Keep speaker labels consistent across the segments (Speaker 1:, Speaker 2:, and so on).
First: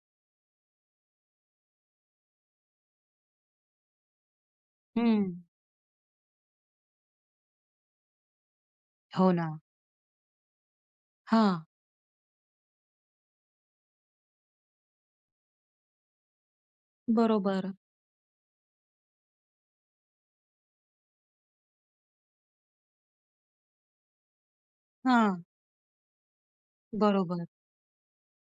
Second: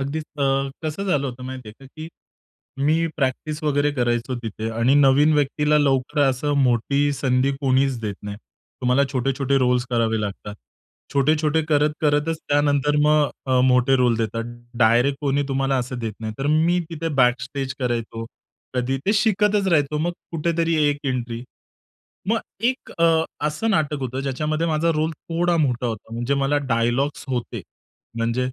Speaker 1: अगदीच अ, कसं झालं होतं माहिती आहे का, की मी प्रॅक्टिस वगैरे करायचो तिथे आणि नवीन
Speaker 2: हं.
Speaker 1: व्यक्तीला लवकर असं मोठी संधी कोणीच देत नाही. तुम्हाला
Speaker 2: हो
Speaker 1: छोटे-छोटे
Speaker 2: ना.
Speaker 1: रोल्स करावे लागतात. छोटे-छोटे
Speaker 2: हां.
Speaker 1: करत-करतच त्यानंतर मग अ, मोठे रोल देतात. डायरेक्ट कोणी तुम्हाला असं देत नाही. तर मी तिथे
Speaker 2: बरोबर.
Speaker 1: बॅकस्टेज करायचो. कधी ते शिकतच राहायचो. मग कुठेतरी 1 एंट्री, मग एक अ, असं नाटक होतं ज्याच्यामध्ये माझा रोल
Speaker 2: हां.
Speaker 1: थोडा मोठा होता. म्हणजे मला डायलॉग्स
Speaker 2: बरोबर.
Speaker 1: होते. म्हणजे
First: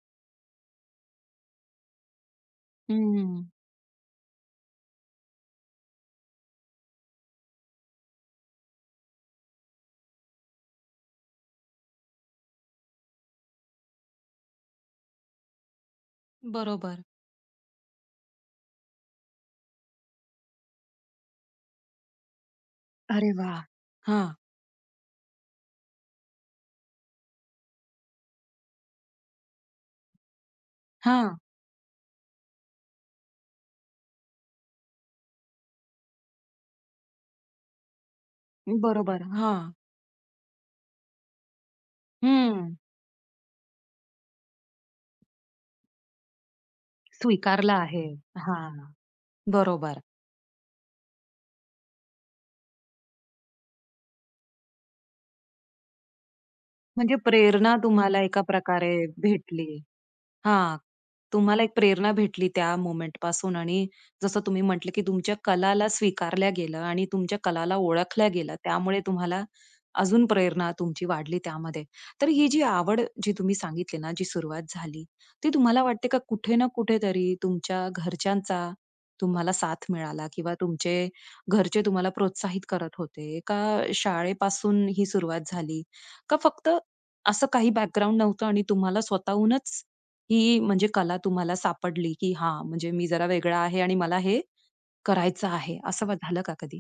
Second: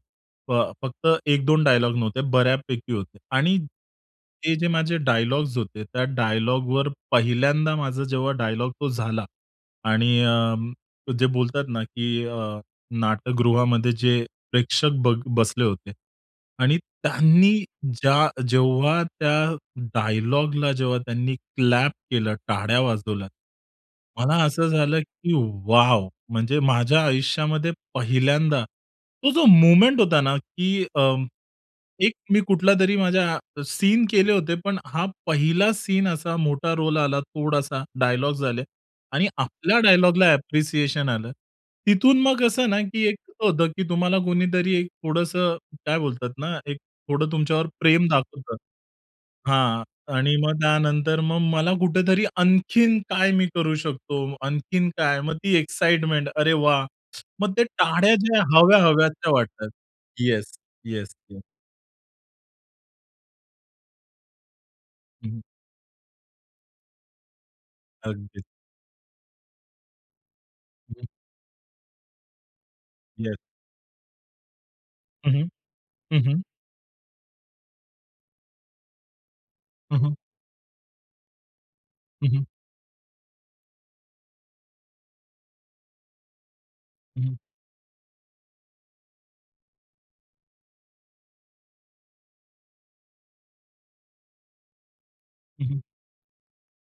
Speaker 1: फ फक्त 1-2 डायलॉग नव्हते, बऱ्यापैकी
Speaker 2: हं,
Speaker 1: होते
Speaker 2: हं.
Speaker 1: आणि हे जे माझे डायलॉग्स होते, त्या डायलॉगवर पहिल्यांदा माझा जेव्हा डायलॉग तो झाला आणि अ, जे बोलतात ना, की अ, नाटकगृहामध्ये जे प्रेक्षक ब बसले होते आणि
Speaker 2: बरोबर.
Speaker 1: त्यांनी ज्या जेव्हा त्या डायलॉगला जेव्हा त्यांनी क्लॅप केलं, टाळ्या
Speaker 2: अरे वाह! हां.
Speaker 1: मला असं झालं की वाव! म्हणजे माझ्या आयुष्यामध्ये पहिल्यांदा तो जो मोमेंट होता ना, की अ,
Speaker 2: हां.
Speaker 1: एक मी कुठलातरी माझ्या सीन केले होते. पण हा 1ला सीन असा मोठा रोल आला थोडासा, डायलॉग्स आले
Speaker 2: बरोबर,
Speaker 1: आणि
Speaker 2: हां.
Speaker 1: आपल्या डायलॉगला अप्रिसिएशन आलं. तिथून मग कसं
Speaker 2: हं.
Speaker 1: ना, की एक होतं, की तुम्हाला कोणीतरी एक थोडंसं काय बोलतात ना, एक थोडं तुमच्यावर
Speaker 2: स्वीकारला आहे.
Speaker 1: प्रेम दाखवतं
Speaker 2: हां,
Speaker 1: हां,
Speaker 2: बरोबर.
Speaker 1: आणि मग त्यानंतर मग मला कुठेतरी आणखीन काय मी करू शकतो, आणखीन काय? मग ती एक्साइटमेंट अरे वाह!
Speaker 2: म्हणजे
Speaker 1: मग ते
Speaker 2: प्रेरणा
Speaker 1: टाळ्या
Speaker 2: तुम्हाला
Speaker 1: ज्या
Speaker 2: एका प्रकारे
Speaker 1: हव्या-हव्या त्या वाटतात.
Speaker 2: भेटली.
Speaker 1: येस,
Speaker 2: हां,
Speaker 1: येस, येस.
Speaker 2: तुम्हाला एक प्रेरणा भेटली त्या मोमेंटपासून आणि जसं तुम्ही म्हटलं, की
Speaker 1: हं,
Speaker 2: तुमच्या
Speaker 1: हं.
Speaker 2: कलाला स्वीकारल्या गेलं आणि तुमच्या कलाला ओळखल्या
Speaker 1: अगदीच.
Speaker 2: गेलं. त्यामुळे तुम्हाला अजून प्रेरणा तुमची वाढली त्यामध्ये. तर ही जी आवड जी
Speaker 1: येस.
Speaker 2: तुम्ही सांगितली ना, जी सुरुवात झाली,
Speaker 1: हं, हं,
Speaker 2: ती तुम्हाला वाटते का
Speaker 1: हं, हं.
Speaker 2: कुठे ना कुठेतरी तुमच्या घरच्यांचा, तुम्हाला साथ
Speaker 1: हं, हं.
Speaker 2: मिळाला किंवा तुमचे घरचे तुम्हाला
Speaker 1: हं, हं.
Speaker 2: प्रोत्साहित करत होते, का शाळेपासून ही सुरुवात झाली? का फक्त
Speaker 1: हं, हं.
Speaker 2: असं काही बॅकग्राऊंड नव्हतं आणि तुम्हाला स्वतःहूनच ही म्हणजे कला तुम्हाला सापडली, की हां, म्हणजे मी जरा वेगळा आहे आणि मला हे करायचं
Speaker 1: हं,
Speaker 2: आहे.
Speaker 1: हं.
Speaker 2: असं मग झालं का कधी?